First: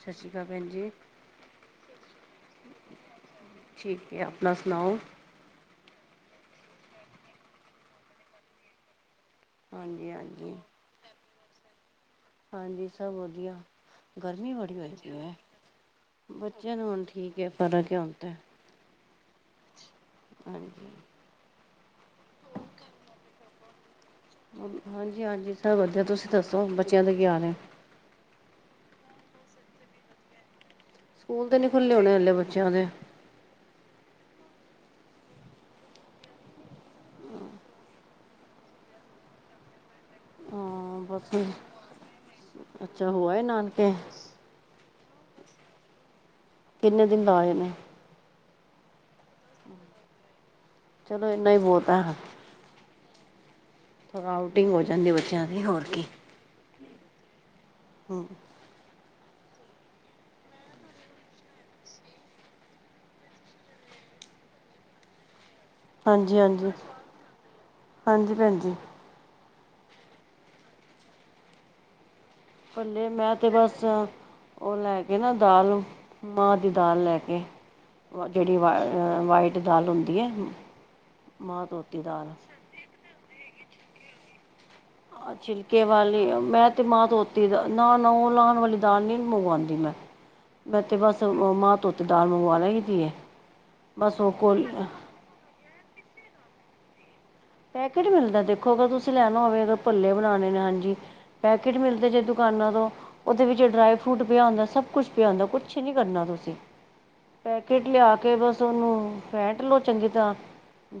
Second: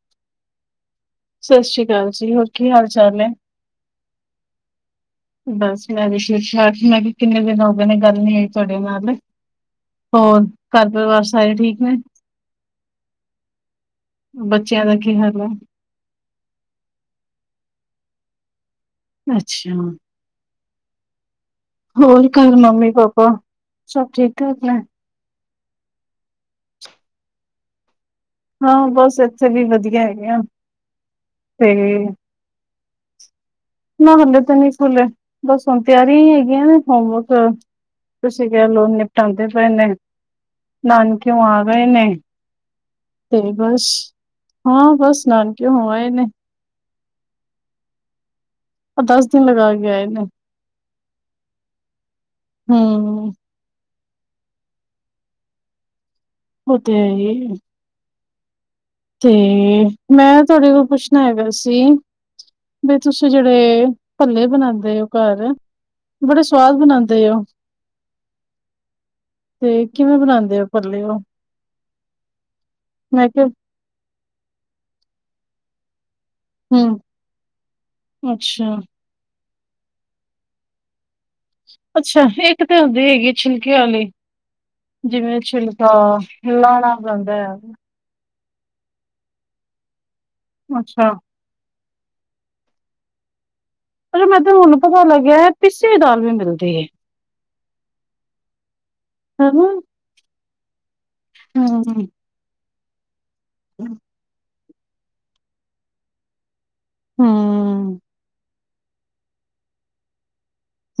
ਸਤਿ ਸ਼੍ਰੀ ਅਕਾਲ ਭੈਣ ਜੀ। ਸਤਿ ਸ੍ਰੀ ਅਕਾਲ ਜੀ, ਹੋਰ ਕੀ ਹਾਲ- ਚਾਲ ਐ? ਠੀਕ ਏ, ਆਪਣਾ ਸੁਣਾਓ? ਬਸ ਮੈਂ ਵੀ ਠੀਕ- ਠਾਕ, ਮੈਂ ਕਿਹਾ, ਕਿੰਨੇ ਦਿਨ ਹੋ ਗਏ ਨੇ ਗੱਲ ਨੀ ਹੋਈ ਤੁਹਾਡੇ ਨਾਲ। ਹਾਂਜੀ- ਹੋਰ ਹਾਂਜੀ, ਘਰ ਪਰਿਵਾਰ ਸਾਰੇ ਠੀਕ ਨੇ? ਹਾਂਜੀ ਸਭ ਵਧੀਆ। ਗਰਮੀ ਬੜੀ ਬੱਚਿਆਂ ਦਾ ਹੋਈ ਦੀ ਕੀ ਹੈ ਹਾਲ ਐ? ਬੱਚਿਆਂ ਨੂੰ, ਹੁਣ ਠੀਕ ਐ, ਫਰਕ ਏ ਹੁਣ ਤੇ। ਅੱਛਾ। ਹਾਂਜੀ। ਹੋਰ ਘਰ, ਮੰਮੀ -ਪਾਪਾ ਸਭ ਠੀਕ? ਠਾਕ ਨੇ? ਹਾਂਜੀ -ਹਾਂਜੀ ਸਬ ਵਧੀਆ, ਤੁਸੀ ਦੱਸੋ ਬੱਚੇਆਂ ਦੇ ਕੀ ਹਾਲ ਏ? ਹਾਂ ਬਸ, ਏਥੇ ਵੀ ਵਧੀਆ ਹੈਗੇ ਆਂ। ਸਕੂਲ ਤੇ ਨੀ ਖੁੱਲ੍ਹੇ ਹੋਣੇ ਹਲੇ ਬੱਚਿਆਂ ਦੇ? ਨਾ ਹਲੇ ਤੇ ਨੀ ਖੁੱਲੇ, ਬਸ ਹੁਣ ਤਿਆਰੀਆਂ ਈ ਹੈਗੀਆਂ ਨੇ ਹੋਮਵਰਕ ਤੁਸੀ ਕਿਹਾ, ਲਓ ਨਿਪਟਾਂਦੇ ਪਏ ਨੇ ਹਾਂ ਬਸ ਨਾਨਕੇਓਂ ਆ ਗਏ ਨੇ। ਅੱਛਾ ਹੋ ਤੇ ਆਏ ਬਸ, ਨਾਨਕੇ ਹਾਂ ਬਸ ਨਾਨਕਿਓ ਹੋ ਆਏ ਨੇ। ਕਿੰਨੇ ਦਿਨ ਲਾ ਆਏ ਨੇ? ਦਸ ਦਿਨ ਲਗਾ ਕੇ ਆਏ ਨੇ। ਚਲੋ ਏਨਾ ਈ ਬਹੁਤ ਐ। ਹੂੰ। ਥੋੜ੍ਹਾ ਆਊਟਿੰਗ ਹੋ ਜਾਂਦੀ ਬੱਚਿਆਂ ਦੀ, ਹੋਰ ਕੀ। ਓ ਤੇ ਹੈ ਈ ਏ। ਹੂੰ। ਤੇ, ਮੈਂ ਤੁਹਾਡੇ ਕੋ ਪੁੱਛਣਾ ਹੈਗਾ ਸੀ ਬਈ ਤੁਸੀ ਜਿਹੜੇ ਭੱਲੇ ਬਣਾਉਦੇ ਹੋ ਘਰ ਬੜੇ ਹਾਂਜੀ-ਹਾਂਜੀ, ਸਵਾਦ ਬਣਾਉਂਦੇ ਹੋ ਹਾਂਜੀ ਭੈਣ ਜੀ। ਤੇ ਕਿਵੇਂ ਬਣਾਂਦੇ ਓ ਭਲੇ ਓ? ਭੱਲੇ ਮੈਂ ਕਿਹਾ ਤੇ ਬਸ ਓ ਲੈ ਕੇ ਨਾ ਦਾਲ ਮਾਂਹ ਦੀ ਹਮ ਦਾਲ ਲੈ ਕੇ, ਜੇੜੀ ਅੱਛਾ ਵ-ਵਾਈਟ ਦਾਲ ਹੁੰਦੀ ਐ। ਅੱਛਾ। ਇੱਕ ਤੇ ਹੁੰਦੀ ਹੈਗੀ ਛਿਲਕੇ ਵਾਲੀ ਜਿਵੇਂ ਛਿਲਕੇ ਛਿਲਕਾ ਵਾਲੀ ਮੈਂ ਤਾਂ ਲਾਣਾ ਮਾਂਹ ਪੈਂਦੈ। ਧੋਤੀ ਦਾ ਨਾ ਨਾ ਓ ਲਾਣ ਵਾਲੀ ਦਾਲ ਨੀ ਮੰਗਵਾਂਦੀ ਮੈਂ। ਮੈਂ ਤੇ ਅੱਛਾ ਬਸ ਓ ਮਾਂਹ ਧੋਤੀ ਦਾਲ ਮੰਗਵਾ ਲਈ ਦੀ ਏ। ਪਰ ਮੈਂ ਤੇ ਹੁਨ ਪਤਾ ਲੱਗਿਆ ਪਿੱਸੀ ਹੋਈ ਦਾਲ ਵੀ ਮਿਲਦੀ ਏ। ਪੈਕੇਟ ਮਿਲਦਾ ਦੇਖੋ ਅਗਰ ਤੁਸੀ ਲੈਣਾ ਹੋਵੇ ਅਗਰ ਭੱਲੇ ਬਣਾਣੇ ਨੇ। ਹਾਂਜੀ। ਪੈਕੇਟ ਹਮ ਮਿਲਦੇ ਜੇ ਦੁਕਾਨਾਂ ਤੋਂ। ਓਦੇ ਵਿੱਚ ਡਰਾਈ ਹਮ ਫਰੂਟ ਪੇਆ ਹੁੰਦਾ‌। ਸਭ ਕੁਛ ਪੇਆ ਹੁੰਦਾ‌। ਕੁਛ ਨੀ ਕਰਨਾ ਤੁਸੀ। ਪੈਕੇਟ ਹਮ ਲਿਆ ਕੇ ਬਸ ਓਨੂੰ ਫੈਂਟ ਲਓ ਚੰਗੀ ਤਰ੍ਹਾਂ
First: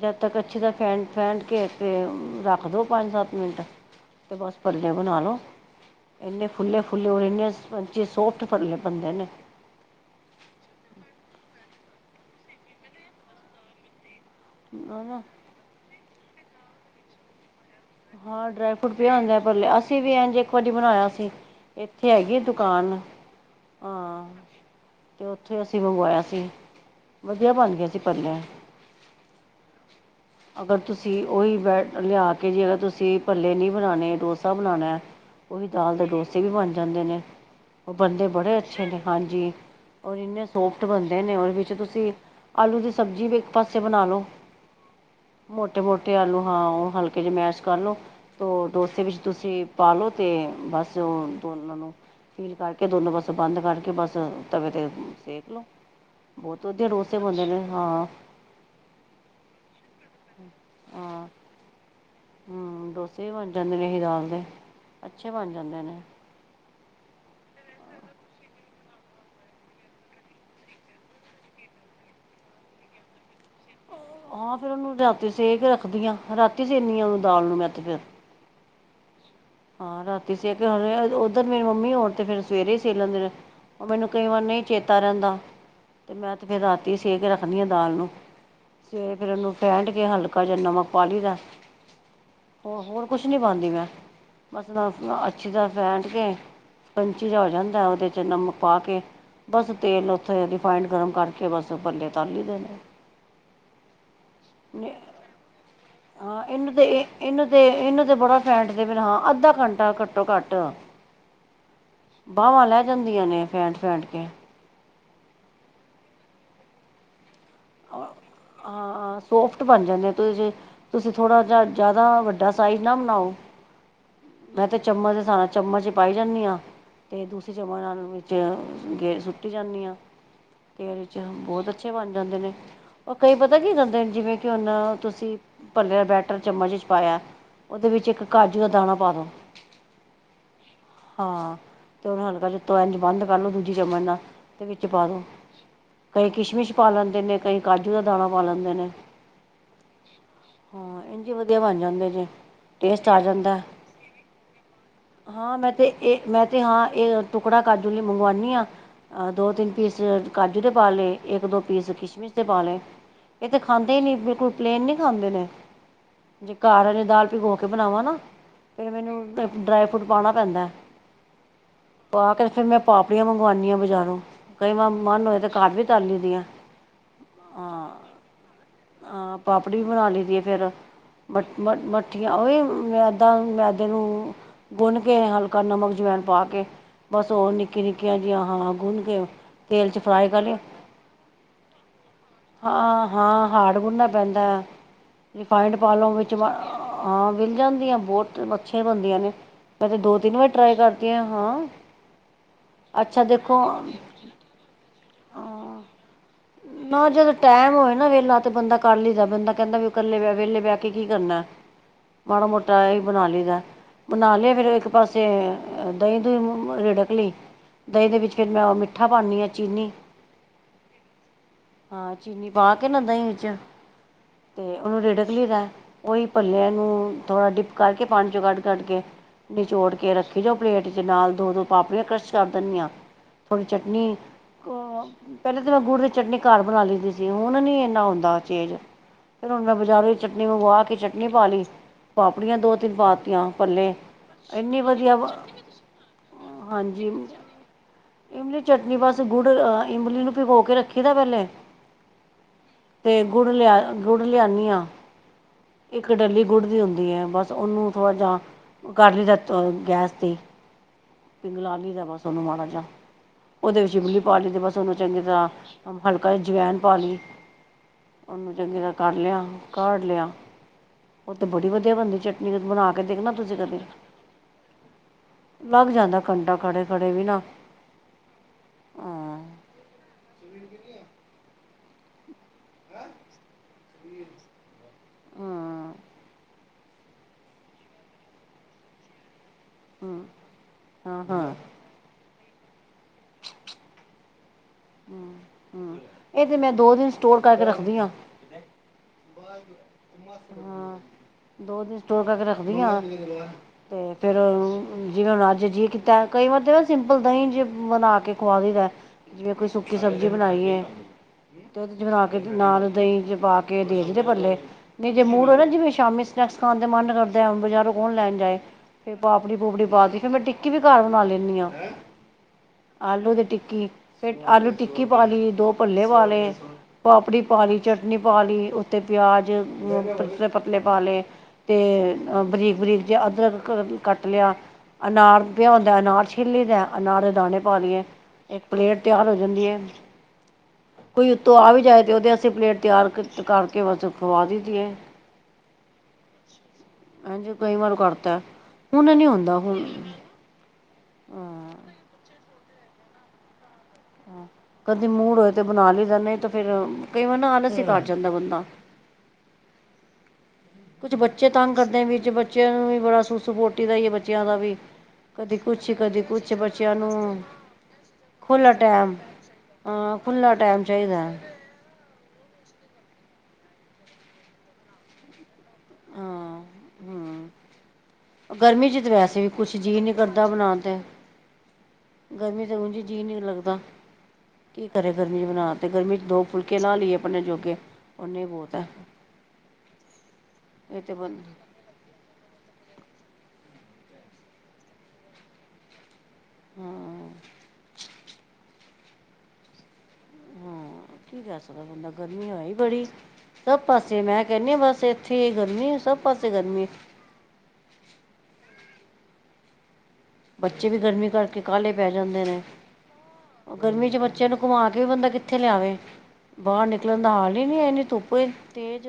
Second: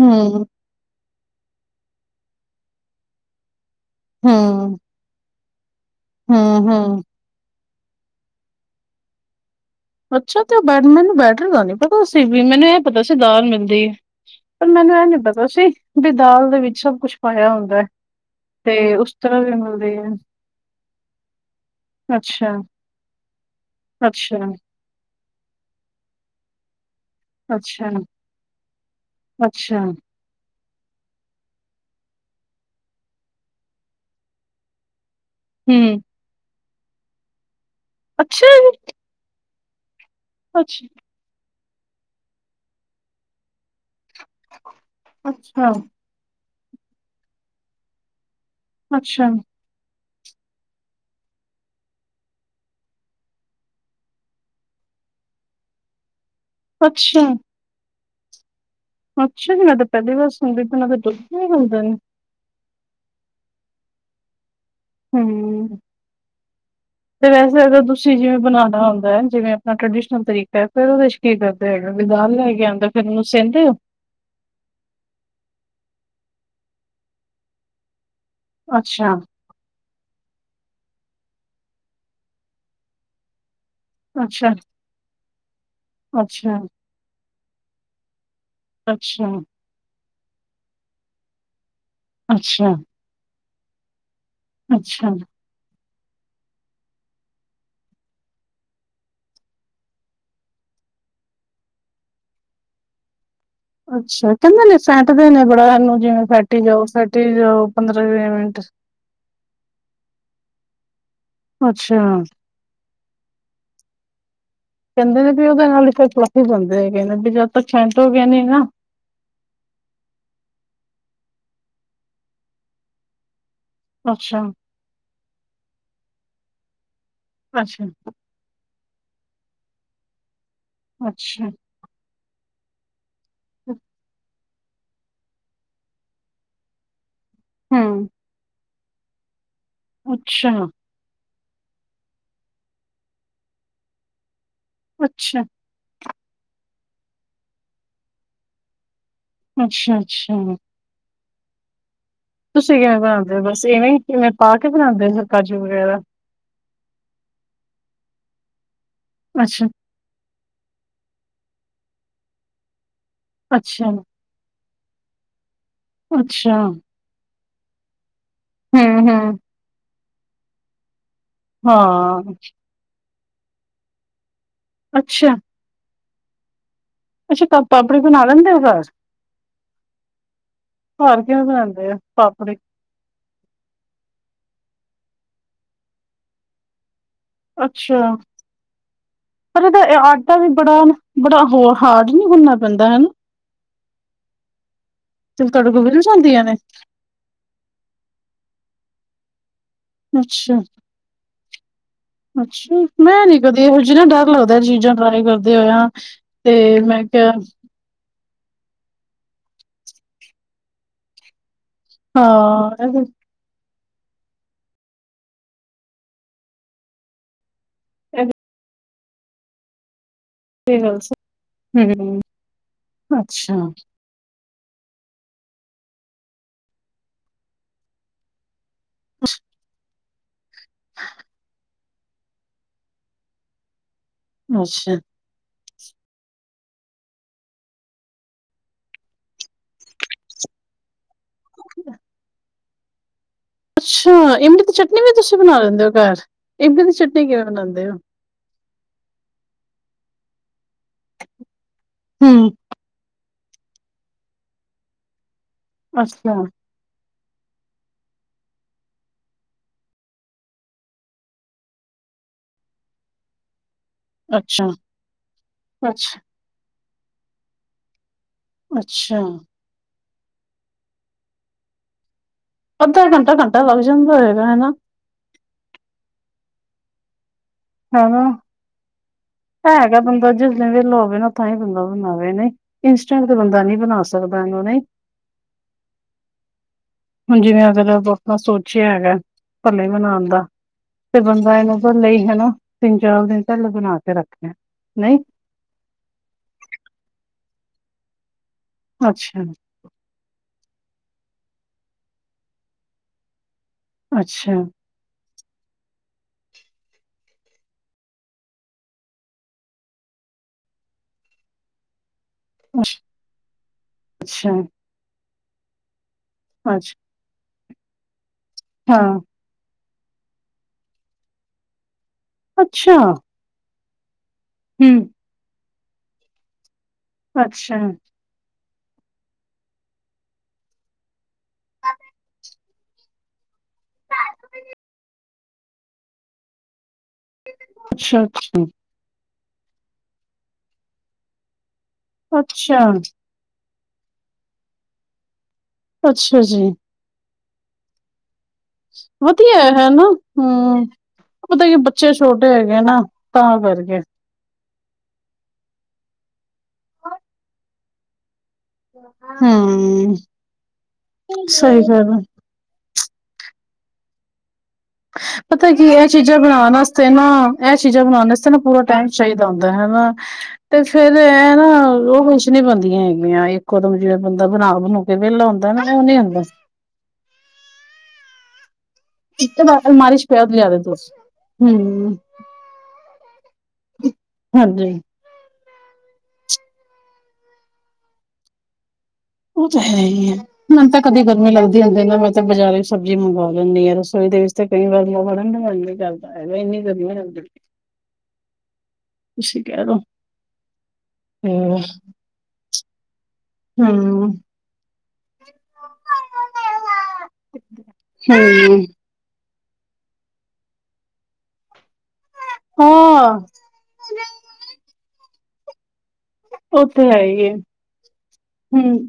ਜਦ ਤੱਕ ਅੱਛੀ ਤ ਫੈਂਟ-ਫੈਂਟ ਕੇ ਤੇ ਰੱਖ ਦੋ ਪੰਜ-ਸੱਤ ਮਿੰਟ ਤੇ ਬਸ ਹਮ ਭੱਲੇ ਬਣਾ ਲਓ। ਏਨੇ ਹਮ ਹਮ ਫੁੱਲੇ-ਫੁੱਲੇ ਹੋਏ, ਇੰਨੇ ਸਪੰਚੀ ਸੋਫਟ ਭੱਲੇ ਬਣਦੇ ਨੇ। ਅੱਛਾ। ਤੇ ਓ ਬੈ ਮੈਨੂੰ ਬੈਟਰ ਦਾ ਨੀ ਪਤਾ ਸੀ ਵੀ ਮੈਨੂੰ ਐ ਪਤਾ ਸੀ ਦਾਲ ਮਿਲਦੀ ਏ। ਪਰ ਮੈਨੂੰ ਹੈ ਐ ਨੀ ਨਾ ਪਤਾ ਸੀ ਵੀ ਦਾਲ ਦੇ ਵਿੱਚ ਸਭ ਕੁਛ ਪਾਇਆ ਹੁੰਦਾ ਐ। ਹਾਂ ਡਰਾਈ ਫਰੂਟ ਪੇਆ ਹੁੰਦਾ ਐ। ਪਲੇ ਅਸੀ ਹੈ ਵੀ ਏਂਝ ਏਕ ਵਾਰੀ ਬਣਾਇਆ ਸੀ। ਏਥੇ ਹੈਗੀ ਏ ਅੱਛਾ ਦੁਕਾਨ। ਹਅ ਅੱਛਾ ਤੇ ਔਥੇ ਅਸੀ ਮੰਗਵਾਇਆ ਸੀ। ਵਧੀਆ ਬਣ ਗਿਆ ਸੀ ਭੱਲੇ ਅੱਛਿਆ-ਅਛਿਆ। ਅਗਰ ਤੁਸੀ ਓਈ ਬੈ ਲਿਆ ਕੇ ਜੇ ਤੁਸੀ ਭੱਲੇ ਨੀ ਬਣਾਣੇ, ਡੋਸਾ ਬਣਾਣਾ ਐ। ਓਹੀ ਦਾਲ ਦੇ ਡੋਸੇ ਵੀ ਬਣ ਜਾਂਦੇ ਨੇ, ਓ ਬਣਦੇ ਅੱਛਾ ਜੀ ਬੜੇ ਅੱਛੇ ਨੇ। ਹਾਂਜੀ। ਔਰ ਏਨੇ ਸੋਫਟ ਅੱਛਾ ਬਣਦੇ ਨੇ, ਓਦੇ ਵਿੱਚ ਤੁਸੀ ਆਲੂ ਦੀ ਸਬਜ਼ੀ ਵੀ ਇੱਕ ਪਾਸੇ ਬਣਾ ਲੋ। ਅੱਛਾ ਮੋਟੇ-ਮੋਟੇ ਆਲੂ, ਹਾਂ ਓ ਹਲਕੇ ਜੇ ਮੈਸ਼ ਕਰ ਲਓ ਤੋ ਡੋਸੇ ਵਿੱਚ ਅੱਛਾ ਤੁਸੀ ਪਾਾਲੋ ਤੇ ਬਸ ਉਹ ਦੋਨਾਂ ਨੂੰ ਫੀਲ ਕਰਕੇ, ਦੋਨੋ ਪਾਸੋ ਬੰਦ ਕਰਕੇ ਬਸ ਤਵੇ ਤੇ ਸੇਕ ਲੋ‌। ਬਹੁਤ ਵਧੀਆ ਡੋਸੇ ਅੱਛਾ ਬਢਦੇ ਨੇ, ਹਾਂ। ਅੱਛਾ ਜੀ। ਮੈਂ ਤਾਂ ਪਹਿਲੀ ਵਾਰ ਸੁਣਦੀ ਤੇ ਨਾ ਤਾਂ ਡੋਸਾ ਵੀ ਹੁੰਦਾ ਨੇ। ਹਾਂ, ਡੋਸੇ ਵੀ ਬਣ ਜਾਂਦੇ ਨੇ ਏਹ ਦਾਲ ਦੇ ਅੱਛੇ ਬਣ ਹਮ। ਜਾਂਦੇ ਨੇ ਤੇ ਵੈਸੇ ਅਗਰ ਤੁਸੀਂ ਜਿਵੇਂ ਬਣਾਉਣਾ ਹੁੰਦੈ, ਜਿਵੇਂ ਆਪਣਾ ਟਰਡੀਸ਼ਨਲ ਤਰੀਕਾ ਫਿਰ ਉਹਦੇ ਚ [unintelligible] ਆਉਂਦਾ, ਫੇਰ ਉਹਨੂੰ ਸਹਿੰਦੇ ਓ? ਹਾਂ, ਫੇਰ ਉਹਨੂੰ ਰਾਤੀ ਸੇ ਕੇ ਰੱਖਦੀ ਆ, ਰਾਤੀ ਸੇਨੀ ਹ ਉਹਨੂੰ ਦਾਲ ਨੂੰ ਮੈਂ ਤੇ ਫਿਰ ਅੱਛਾ‌। ਹਾਂ ਰਾਤੀ ਸੇ ਕੇ ਹ, ਉਧਰ ਮੇਰੀ ਮੰਮੀ ਆਣ ਤੇ ਫੇਿਰ ਸਵੇਰੇ ਈ ਸੇ ਲੈਂਦੇ ਨੇਂ। ਉਹ ਮੈਨੂੰ ਕਈ ਵਾਰ ਅੱਛਾ ਨਹੀਂ ਚੇਤਾ ਰਹਿੰਦਾ ਤੇ ਮੈਂ ਤੇ ਅੱਛਾ ਫਿਰ ਰਾਤੀ ਸੇ ਕੇ ਰੱਖਦੀ ਹ ਦਾਲ ਨੂੰ। ਤੇ ਅੱਛਾ, ਫੇਿਰ ਉਹਨੂੰ ਫੈਟ ਕੇ ਹਲਕਾ ਜ ਨਮਕ ਪਾ ਲੀ ਦਾ। ਅੱਛਾ, ਹੋਰ- ਹੋਰ। ਕੁੱਛ ਨੀ ਪਾਉਂਦੀ ਮੈਂ। [unintelligible] ਅੱਛਾ। ਅੱਛੀ ਤਰ੍ਹਾਂ ਫੈਂਟ ਕੇ ਕੰਚੀ ਹੋ ਜਾਂਦੈ, ਉਹਦੇ ਚ ਨਮਕ ਪਾ ਕੇ ਬਸ ਤੇਲ ਉਓਥੇ ਰਿਫਾਈਡ ਗਰਮ ਕਰਕੇ ਬਸ ਬੱਲੇ ਤਾਲੀ ਦੇਣੇ। [inaudible] ਅੱਛਾ ਕਹਿੰਦੇ ਨੇ ਫੈਟਦੇ ਨੇ ਬੜਾ ਸੂੰ ਜਿਵੇਂ ਹਾਂ ਫੈਟੀ ਇਹਨੂੰ ਜਾਓ, ਤੇ ਫੈਟੀ ਇਹਨੂੰ ਜਾਓ ਤੇ ਇਹਨੂੰ ਪੰਦਰਾਂ-ਵੀਹ ਮਿੰਟ‌ ਤੇ ਫਿਰ ਹਾਂ ਅੱਧਾ ਘੰਟਾ ਘੱਟੋ-ਘੱਟ। ਅੱਛਾ ਬਾਹਵਾਂ ਲੈ ਜਾਂਦੀਆਂ ਨੇ ਫੈਂਟ-ਫੈਂਟ ਕੇ‌। ਕਹਿੰਦੇ ਨੇ ਵੀ ਉਹਦੇ ਨਾਲ ਇੱਕ ਪਲਫੀ ਬਣਦੇ ਹੈਗੇ ਨੇ, ਵੀ ਜਦ ਤੱਕ ਫੈਟੋਗੇ ਨੀ ਨਾ ਹਾਂ- ਹਾਂ ਸੋਫਟ ਬਣ ਜਾਂਦੇ, ਤੁਸੀਂ ਥੋੜ੍ਹਾ ਜਿਹਾ ਜ਼ਿਆਦਾ ਵੱਡਾ ਸਾਈਜ਼ ਨਾ ਬਣਾਓ। ਅੱਛਾ। ਮੈਂ ਤੇ ਚਮਚ ਸ ਚਮਚ ਚ ਪਾਈ ਜਾਂਦੀ ਆਂ ਤੇ ਦੂਸਰੀ ਚਮਾ ਅੱਛਾ, ਨਾਲ ਗੇ ਸੁੱਟੀ ਜਾਂਨੀ ਆਂ ਘਰੇ ਚ ਅੱਛਾ ਬਹੁਤ ਅੱਛੇ ਬਣ ਜਾਂਦੇ ਨੇ। ਉਹ ਕਈ ਪਤਾ ਕੀ ਕਦੇ ਨੇ ਜਿਵੇਂ, ਕਿ ਹੁਣ ਤੁਸੀਂ ਪਲੇ ਦਾ ਬੈਟਰ ਚਮਚ ਚ ਪਾਇਆ ਉਹਦੇ ਹੂੰ ਵਿੱਚ ਇੱਕ ਕਾਜੂ ਦਾ ਦਾਣਾ ਪਾ ਦੋ। ਅੱਛਾ। ਹਾਂ ਤੇ ਉਹਨੂੰ ਹਲਕਾ ਜਿਹਾ ਉਤੋ ਇੰਜ ਬੰਦ ਕਰਲੋ, ਦੂਜੀ ਚਮਚ ਨਾਲ ਦੇ ਵਿੱਚ ਪਾ ਦੋ ਅੱਛਾ, ਕਈ ਕਿਸ਼ਮਿਸ਼ ਪਾ ਲੈਂਦੇ ਨੇ, ਕਈ ਕਾਜੂ ਦਾ ਦਾਣਾ ਪਾ ਲੈਂਦੇ ਨੇ। ਅੱਛਾ -ਅੱਛਾ। ਹਾਂ ਇੰਝ ਵਧੀਆ ਬਣ ਜਾਂਦੇ ਜੇ। ਤੁਸੀਂ ਕਿਵੇਂ ਟੇਸਟ ਆ ਬਣਾਉਂਦੇ ਹੋ, ਜਾਂਦਾ ਬਸ ਇਵੇਂ ਕਿਵੇਂ ਪਾ ਕੇ ਬਣਾਉਂਦੇ ਹੋ ਹਾਂ ਕਾਜੂ ਮੈਂ ਤਾਂ ਵਗੈਰਾ ਇਹ ਮੈਂ ਤੇ ਹਾਂ ਇਹ ਟੁਕੜਾ ਕਾਜੂ ਲਈ ਮੰਗਵਾਉਾਨਣੀ ਆਂ, ਅਹ ਦੋ ਅੱਛਾ। ਤਿੰਨ ਪੀਸ ਕਾਜੂ ਦੇ ਪਾ ਲਏ, ਇੱਕ ਦੋ ਪੀਸ ਕਿਸ਼ਮਿਸ਼ ਦੇ ਪਾ ਲਏ, ਇਹ ਤਾਂ ਅੱਛਾ, ਖਾਂਦੇ ਹੀ ਨਹੀਂ ਬਿਲਕੁਲ। ਪਲੇਨ ਨੀ ਖਾਂਦੇ ਨੇ ਜੇ ਅੱਛਾ ਹੂੰ, ਘਰ ਵਾਲੀ ਦਾਲ ਭਿਗੋ ਕੇ ਬਣਾਵਾਂ ਨਾ ਫੇਿਰ ਮੈਨੂੰ ਹੂੰ ਡਰਾਈ ਫਰੂਟ ਪਾਉਣਾ ਪੈਂਦਾ ਪਾ ਹਾਂ ਕੇ ਫੇਿਰ ਮੈਂ ਪਾਪੜੀਆਂ ਮੰਗਵਾਨੀ ਆ ਬਜ਼ਾਰੋਂ, ਕਈ ਵਾਰ ਮਨ ਅੱਛਾ, ਹੋਏ ਤਾਂ ਘਰ ਵੀ ਤਰ ਲਈ ਦੀਆਂ। ਅੱਛਾ ਕ ਪਾਪੜੀ ਹਾਂ ਬਣਾ ਲੈਂਦੇ ਹੋ ਘਰ? ਹਾਂ ਪਾਪੜੀ ਵੀ ਬਣਾ ਲਈ ਦੀ ਫੇਿਰ ਘਰ ਮ ਕਿਵੇਂ ਮ ਬਣਾਉਂਦੇ ਆ ਮੱਠੀਆਂ ਪਾਪੜੀ ਉਹਹੀ ਮੈਦਾ ਮੈਦੇ ਨੂੰ ਗੁੰਨ ਕੇ ਹਲਕਾ ਨਮਕ ਜਵਾਣ ਪਾ ਕੇ ਬਸ ਹੋ ਨਿੱਕੀਆਂ ਅੱਛਾ ਨਿੱਕੀਆਂ ਜਿਹੀਆਂ ਹਾਂ ਗੁੰਨ ਕੇ ਪਰ ਇਹਦਾ ਤੇਲ ਚ ਫਰਾਈ ਆਟਾ ਕਰ ਵੀ ਲਿਓ ਬੜਾ ਬੜਾ ਹੋ ਹਾਰਡ ਨੀ ਹੁੰਨਾ ਪੈਂਦਾ ਹਨਾ। ਹਾਂ ਹਾਰਡ ਗੁਨਣਾ ਪੈਂਦਾ ਤੇ ਤੁਹਾਡੇ ਰਿਫਾਇੰਡ ਕੋਲ ਮਿਲ ਪਾਲੋ ਵਿੱਚ ਜਾਂਦੀਆਂ ਨੇ ਹਾਂ ਵਿਲ ਜਾਂਦੀਆਂ ਬਹੁਤ ਅੱਛੀਆਂ ਬਣਦੀਆਂ ਨੇ ਮੈਂ ਤੇ ਦੋ ਤਿੰਨ ਵਾਰੀ ਅੱਛਾ ਟਰਾਈ ਕਰੱ ਕਿ ਹਾਂ ਅੱਛਾ, ਅੱਛਾ ਮੈਂ ਨੀ ਦੇਖੋ ਕਦੇ ਇਹ ਚੀਜਾਂ ਡਰ ਲੱਗਦਾ ਚੀਜ਼ਾਂ ਟਰਾਈ ਕਰਦੇ ਹਾਂ ਹੋਇਆ। ਤੇ ਮੈਂ ਨਾ ਜਦੋਂ ਕਿਹਾ ਟੈਮ ਹੋਏ ਨਾ ਵੇਹਲਾ ਬੰਦਾ ਕਰ ਲਈਦਾ ਬੰਦਾ ਕਹਿੰਦਾ ਵੀ ਇਕੱਲੇ ਵਿਹਲੇ ਬਹਿ ਕੇ ਕੀ ਕਰਨਾ। ਮਾੜਾ ਮੋਟਾ ਹਾਂ ਇਹਹੀ ਇਹ ਬਣਾ ਲਈਦਾ। ਬਣਾ ਲਿਆ ਫੇਿਰ ਇੱਕ ਪਾਸੇ ਦਹੀਂ- ਦੁਹੀਂ ਰਿੜਕ ਲਈ ਦਹੀਂ ਦੇ ਵਿੱਚ ਫਿਰ ਮੈਂ ਉਹ ਮਿੱ ਮਿੱਠਾ ਪਾਨੀਹਾਂ ਚੀਨੀ ਤੇ ਗੱਲਸ [inaudible] ਹਾਂ, ਚੀਨੀ ਪਾ ਕੇ ਨਾ ਦਹੀਂ ਅੱਛਾ ਵਿੱਚ ਤੇ ਉਹਨੂੰ ਰਿੜਕ ਲਈਦਾ, ਉਹੀ ਪੱਲਿਆਂ ਨੂੰ ਥੋੜਾ ਡਿਪ ਕਰਕੇ ਪਾਣੀ ਚੋਂ ਕੱਢ ਕੱਢ ਕੇ ਨਿਚੋੜ ਕੇ ਕੇ ਰੱਖੀ ਜਾਓ ਪਲੇਟ ਚ ਨਾਲ ਦੋ ਦੋ ਪਾਪੜੀਆਂ ਕਰਸ਼ ਕਰ ਦਿੰਦੀ ਹ ਥੋੜ੍ਹੀ ਚਟਨੀ ਅੱਛਾ! ਪਹਿਲੇਾਂ ਤਾਂ ਮੈਂ ਗੁੜ ਦੀ ਚਟਨੀ ਘਰ ਬਣਾ ਲੈਂਦੀ ਸੀ, ਹੁਣ ਨੀ ਇਨਾ ਹਉਂਦਾ ਉਚੇਚ ਫਿਰ ਹੁਣ ਮੈਂ ਬਾਜ਼ਾਰੋ ਚਟਨੀ ਮੰਗਵਾ ਕੇ ਚਟਨੀ ਪਾ ਲਈ, ਪਾਪੜੀਆਂ ਦੋ ਤਿੰਨ ਪਾਤੀਆਂ। ਭੱਲੇ ਅੱਛਾ। ਇਮਲੀ ਦੀ ਇੰਨੀ ਚਟਨੀ ਵੀ ਵਧੀਆ ਤੁਸੀਂ ਬਣਾ ਲਿੰਦੇ ਹੋ ਘਰ ਇਮਲੀ ਦੀ ਹਾਂਜੀ ਚਟਨੀ ਕਿਵੇਂ ਬਣਾਉਂਦੇ ਹੋ? ਇਮਲੀ ਚਟਨੀ ਬਸ ਗੁੜ ਅਹ ਇਮਲੀ ਨੂੰ ਭਿਗੋ ਕੇ ਰੱਖੀ ਦਾ ਪਹਿਲੇ ਹਮ [inaudible] ਤੇ ਗੁੜ ਲਿਆ ਗੁੜ ਲਿਆਦੀ ਹਾਂ ਇੱਕ ਅੱਛਾ ਡੱਲੀ ਗੁੜ ਦੀ ਹੁੰਦੀ ਹੈ ਬਸ ਉਹਨੂੰ ਥੋੜ੍ਹਾ ਜਿਹਾ ਕੱਰ ਲਈਦਾ ਗੈਸ ਤੇ ਪਿੰਗਲਾ ਲਈ ਬਸ ਉਹਨੂੰ ਮਾੜਾ ਜਿਹਾ, ਉਹਦੇ ਵਿੱਚ ਇਮਲੀ ਪਾਲਈ ਦਾ ਅੱਛਾ ਬਸ ਉਹਨੂੰ ਚੰਗੀ ਤਰ੍ਹਾਂ ਅੱਛਾ ਕਦੇ ਅਜਵੈਨ ਪਾ ਲਈ ਉਹਨੂੰ ਚੰਗੀ ਤਰ੍ਹਾਂ ਕਰ ਅੱਛਾ ਲਿਆ ਕਾੜ ਲਿਆ ਉਹ ਤੇ ਬੜੀ ਵਧੀਆ ਬੰਨਦੀ ਚੱਟ ਅੱਧਾ ਘੰਟਾ, ਘੰਟਾ ਲੱਗ ਜਾਂਦਾ ਹੈਏਗਾ ਹਨਾ। ਲੱਗ ਜਾਂਦਾ ਘੰਟਾ ਖੜੇ-ਖੜੇ ਵੀ ਨਾ ਹੈਨਾ ਹਾਂ ਐ ਹੈਗੈ ਬੰਦਾ ਜਿਸ ਦਿਨ ਵੇਲਾ ਹੋਵੇ ਨਾ ਤਾਇ ਬੰਦਾ ਬਣਾਵੇ ਨਹੀਂ। ਇੰਸਟੈਂਟ ਤੇ ਬੰਦਾ ਨਹੀਂ ਬਣਾ ਸਕਦਾ ਇਹੂੰ ਨਹੀਂ। ਹਾਂ। ਹੁਣ ਜਿਵੇਂ ਅਗਰ ਆਪਾਂ ਸੋਚਿਆ ਹੈਗਾ। ਭਲੇ ਹਾਂ ਮਨਾਉਣ ਦਾ ਤੇ ਹਾਂ ਹਾਂ ਹਾਂ ਬੰਦਾ ਇਹਨੂੰ ਭੱਲੇ ਹੀ ਹਨਾ। ਤਿੰਨ-ਚਾਰ ਦਿਨ ਪਹਿਲੇ ਬਣਾ ਕੇ ਰੱਖੇ ਲੇ ਨਹੀਂ। ਹੂੰ ਇਹ ਤੇ ਮੈਂ ਦੋ ਦਿਨ ਸਟੋਰ ਕਰਕੇ ਰੱਖਦੀ ਆ। ਅੱਛਾ। ਹਾਂ ਦੋ ਦਿਨ ਸਟੋਰ ਕਰਕੇ ਰੱਖਦੀ ਹਾਂ ਤੇ ਫੇਰ ਅੱਛਾ ਜਿਵੇਂ ਹੁਣ ਆਜ ਜੀ ਕੀਤਾ ਕਈ ਵਾਰ ਜਿਵੇ ਸਿੰਪਲ ਦਹੀਂ ਜ ਬਣਾ ਕੇ ਖੁਆਦੀਦਾ। ਜਿਵੇਂ ਕੋਈ ਸੁੱਕੀ ਸਬਜ਼ੀ ਬਣਾਈ ਐ ਤੇ [unintelligible] ਬਣਾ ਕੇ ਨਾਲ ਦਹੀਂ ਚ ਪਾ ਕੇ ਦੇ ਦਿਤੇ ਅੱਛਾ ਪੱਲੇ ਨ ਜੇ ਮੂੜ ਹੋ ਨਾ ਜਿਵੇਂ ਸ਼ਾਮੀ ਸਨੈਕਸ ਖਾਣ ਦਾ ਅੱਛਾ ਮਨ ਕਰਦਾ, ਬਜ਼ਾਰੋਂ ਕੌਣ ਲੈਣ ਜਾਏ ਫੇਰ ਹਾਂ ਪਾਪੜੀ ਪੂਪੜੀ ਪਾ ਤ ਫੇਰ ਮੈਂ ਟਿੱਕੀ ਵੀ ਘਰ ਬਣਾ ਲੈਂਦੀ ਆ ਅੱਛਾ ਆਲੂ ਦੀ ਟਿੱਕੀ। ਫਿਰ ਆਲੂ ਟਿੱਕੀ ਹਮ ਪਾ ਲਈ, ਦੋ ਭੱਲੇ ਪਾ ਲਏ, ਪਾਪੜੀ ਪਾ ਅੱਛਾ ਲਈ ਚਟਨੀ ਪਾ ਲਈ ਉੱਤੇ ਪਿਆਜ਼ ਪਤਲੇ-ਪਤਲੇ ਪਾ ਲਏ ਤੇ ਬਰੀਕ-ਬਰੀਕ ਜੇ ਅਦਰਕ ਕੱਟ ਲਿਆ, ਅਨਾਰ ਪਿਆ ਹੁਂਦਾ ਅਨਾਰ ਛਿੱਲ ਲਈ ਦਾ ਅਨਾਰ ਦਾਣੇ ਪਾ ਲਈਏ ਅੱਛਾ ਇੱਕ ਪਲੇਟ ਤਿਆਰ ਹੋ ਜਾਂਦੀ ਹੈ, ਕੋਈ ਉੱਤੋਂ ਆ ਵੀ ਜਾਵੇ ਤੇ ਉਹਦੇ ਅੱਛਾ ਵਾਸੇ ਪਲੇਟ ਅੱਛਾ ਤਿਆਰ ਕਰਕੇ ਬਸ ਖਵਾ ਦਿਦੀ ਏ। ਅੱਛਾ ਜੀ। ਐਜਕਈ ਵਾਰ ਕਰਤੈ। ਵਧੀਐ ਹੈ ਨਾ। ਹੂੰ, ਪਤਾ ਕੀ ਹਾਂ ਬੱਚੇ ਛੋਟੇ ਹੈਗੇ ਨਾ ਤਾਂ ਕਰਕੇ। ਕਦੇ ਮੂੜ ਹੋਏ ਤੇ ਬਣਾ ਲਈਦਾ, ਨਹੀਂ ਤੇ ਫੇਰ ਕਈ ਵਾਰ ਨਾ ਆਲਸ ਹੀ ਕਰ ਜਾਂਦੈ ਬੰਦਾ। ਹੂੰ। ਕੁਛ ਬੱਚੇ ਤੰਗ ਕਰਦੇ, ਵਿੱਚ ਬੱਚਿਆਂ ਨੂੰ ਵੀ ਬੜਾ ਸੁ ਸਪੋਟੀ ਦਾ ਈ ਏ ਬੱਚਿਆਂ ਦਾ ਵੀ ਕਦੀ ਪਤਾ ਕੀ ਕੁਛ ਇਹ ਕਦੀ ਚੀਜ਼ਾਂ ਕੁਛ ਬਨਾਣ ਬੱਚਿਆਂ ਵਾਸਤੇ ਨਾ ਨੂੰ ਇਹ ਚੀਜ਼ਾਂ ਬਨਾਣ ਵਾਸਤੇ ਨਾ ਪੂਰਾ ਟਾਈਮ ਚਾਹੀਦਾ ਹੁੰਦਾ ਹੈਨਾ। ਹਾਂ ਖੁੱਲਾ ਤੇ ਟਾਈਮ ਫੇਰ ਚਾਹੀਦਾ ਇਹ ਹੈ। ਨਾ ਉਹ [inaudible] ਨ ਬਣਦੀਆਂ ਹੈਗੀਆਂ, ਇੱਕੋਦਮ ਜਿਵੇਂ ਬੰਦਾ ਬਣਾ ਬਣੂ ਕੇ ਵੇਲਾ ਹੁੰਦਾ ਨਾ ਉਹ ਨੀ ਹੁੰਦਾ। ਹਾਂ ਹੂੰ ਗਰਮੀ ਚ ਤੇ ਵੈਸੇ ਵੀ ਇੱਕ ਕੁਛ ਤਾਂ ਜੀਅ ਨੀ ਅਲਮਾਰੀ ਚ ਪਿਆ ਕਰਦਾ ਲਿਆ ਦੇ ਬਨਾਨ ਤੇ ਤੁਸੀਂ ਹਮ ਗਰਮੀ ਤੇ ਉਜ ਜੀਅ ਨੀ ਲੱਗਦਾ ਕੀ ਹਾਂਜੀ ਕਰੇ। ਗਰਮੀ ਚ ਬਣਾ ਤੇ ਗਰਮੀ ਚ ਦੋ ਫੁਲਕੇ ਲਾ ਲਈਏ ਅਪਣੇ ਜੋਗੇ ਉਹਨੇ ਬਹੁਤ ਹੈ। ਉਹ ਤਾਂ ਹੈ ਹੀ ਹੈ ਮੇਨਤੇ ਇਹ ਤੇ ਕਦੇ ਬੰ ਗਰਮੀ ਲੱਗਦ ਨਾ ਮੈਂ ਤਾਂ ਬਾਜ਼ਾਰ ਸਬਜ਼ੀ ਮੰਗਵਾ ਲੈਂਣੀ ਆ ਰਸੋਈ ਵਿੱਚ ਤੇ ਕਈ ਵਾਰੀ ਵੜਣ ਦਾ ਮੰਨੀ ਕਹਦੈ। ਐ ਨਹੀਂ ਕਰ ਹਾਂ [inaudible] ਤੁਸੀਂ ਕੈਹ ਦੋ ਹਾਂ ਕੀ ਕਰ ਸਕਦਾ ਬੰਦਾ ਗਰਮੀ ਹੋਈ ਬੜੀ। ਸਭ ਪਾਸੇ ਹਮ ਮੈਂ ਕੈਹਨੀ ਆ ਬਸ ਇੱਥੇ ਗਰਮੀ ਸਭ ਪਾਸੇ ਗਰਮੀ। ਹੂੰ ਬੱਚੇ ਵੀ ਗਰਮੀ ਕਰਕੇ ਕਾਲੇ ਪੈ ਜਾਂਦੇ ਨੇ। ਹਾਂ ਗਰਮੀ ਚ ਬੱਚਿਆਂ ਨੂੰ ਘੁਮਾ ਕੇ ਵੀ ਬੰਦਾ ਕਿੱਥੇ ਲਿਆਵੇ। ਉਹ ਬਾਰ ਤੇ ਨਿਕਲਣ ਹੈ ਦਾ ਹੀ ਹੈ ਹਾਲ ਈ ਨੀਂ ਐ ਐਨੀਂ ਧੁੱਪ ਏ ਹਮ ਤੇਜ।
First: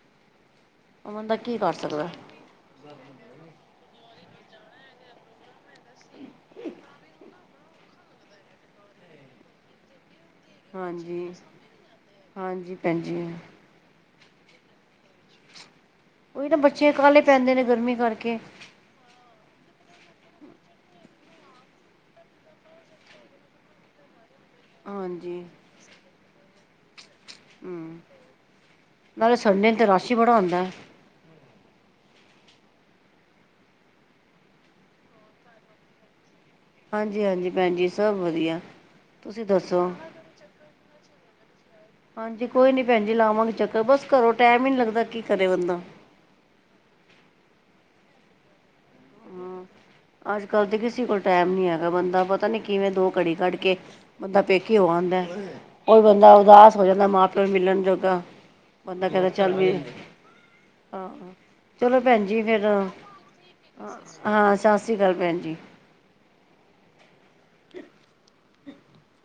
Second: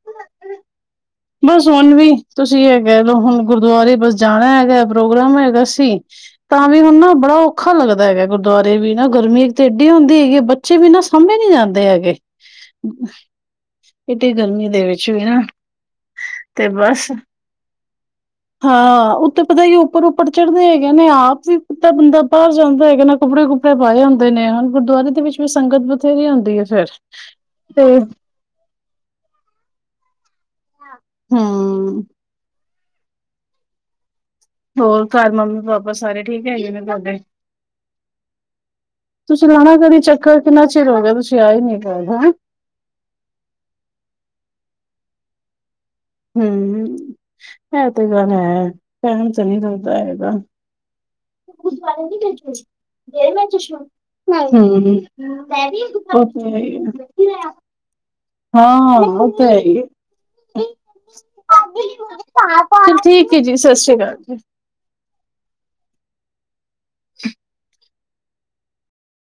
[unintelligible] ਬੰਦਾ ਕੀ ਬਸ ਕਰ ਹੁਣ ਸਕਦਾ ਵੀ ਤੁਸੀਂ ਐ ਕੈਅ ਲੋ, ਹੁਣ ਗੁਰਦੁਆਰੇ ਬਸ ਜਾਣਾ ਹੈਗਾ ਪ੍ਰੋਗਰਾਮ ਹੈਗਾ ਸੀ। ਤਾਂ ਵੀ ਹੁਣ ਨਾ ਬੜਾ ਔਖਾ ਲੱਗਦਾ ਹੈਗਾ, ਗੁਰਦੁਆਰੇ ਵੀ ਨਾ ਗਰਮੀ ਤੇ ਏਡੀ ਹੁੰਦੀ ਹੈਗੀ ਐ ਬ ਬੱਚੇ ਵੀ ਨਾ ਹਾਂਜੀ ਸਾਂਭੇ ਨੀਂ ਜਾਂਦੇ ਹੈਗੇ, ਹਾਂਜੀ ਭੈਣ ਜੀ ਏਡੀ ਗਰਮੀ ਦੇ ਵਿੱਚ ਵੀ ਨਾ ਓਈ ਤੇ ਬੱਚੇ ਕਾਲੇ ਪੈਂਦੇ ਨੇ, ਗਰਮੀ ਕਰਕੇ। ਹਾਂ, ਉਤੋਂ ਪਤਾ ਈ ਉੱਪਰ-ਉੱਪਰ ਚੜ੍ਹਦੇ ਹੈਗੇ ਨੇ ਆਪ ਵੀ ਇਤਾਂ ਬੰਦਾ ਬਾਰ ਜਾਂਦਾ ਹੈਗਾ ਨਾ ਕੱਪੜੇ-ਕੁਪ ਪਾਏ ਹੁੰਦੇ ਨੇ ਹੁਣ ਗੁਰਦੁਆਰੇ ਦੇ ਵਿੱਚ ਹਾਂਜੀ ਵੀ ਸੰਗਤ ਬਥੇਰੀ ਹੁੰਦੀ ਐ, ਫਿਰ ਤੇ ਹਮ ਨਾਲੇ ਸੰਡੇ ਨੂੰ ਤੇ ਰਸ਼ ਈ ਬੜਾ ਹੁੰਦਾ। ਹਂ। ਹੋਰ ਘਰ ਮੰਮੀ ਪਾਪਾ ਸਾਰੇ ਠੀਕ ਹੈਗੇ ਨੇ। ਤੁਹਾਡੇ ਹਾਂਜੀ ਹਾਂਜੀ, ਭੈਣ ਜੀ ਸਭ ਵਧੀਆ। ਤੁਸੀਂ ਲਾਣਾ ਦੱਸੋ? ਕਦੀ ਚੱਕਰ ਕਿੰਨਾ ਚਿਰ ਹੋ ਗਿਆ ਤੁਸੀਂ ਆਏ ਨੀ ਘਰ। ਹਾਂ ਹਾਂਜੀ ਕੋਈ ਨੀ ਭੈਣ ਜੀ ਲਾਵਾਂਗੇ ਚੱਕਰ, ਬਸ ਘਰੋਂ ਟੈਮ ਈ ਨੀਂ ਲੱਗਦਾ ਕੀ ਕਰੇ ਬੰਦਾ। ਹਂ, ਏ ਤੇ ਗੱਲ ਹੈ, ਟੈਮ ਤੇ ਨੀਂ ਲਗਦਾ ਹੈਗਾ। ਕਰਦੇ ਪੇ ਸੀ ਗੜ [inaudible] [unintelligible] ਘੜੀ ਕੱਢ ਕੇ ਬੰਦਾ ਪੇਕੇ ਹੋ ਆਂਦਾ ਕੋਈ ਬੰਦਾ ਉਦਾਸ ਹੋ ਜਾਂਦਾ ਮਾਂ ਪਿਓ ਨੂੰ ਮਿਲਣ ਜੋਗਾ ਹਾਂ, ਹਾਂ, ਓ ਤੇ ਹੈ ਈ ਏ। ਆਹ ਚਲੋ ਭੈਣ ਜੀ ਫੇਰ, ਚਲ ਠੀਕ ਹੈ ਜੀ, ਸਤਿ ਸ੍ਰੀ ਅਕਾਲ। ਹਾਂ ਸਾਸ ਸਤਿ ਸ੍ਰੀ ਕਾਲ ਭੈਣਜੀ। [inaudible]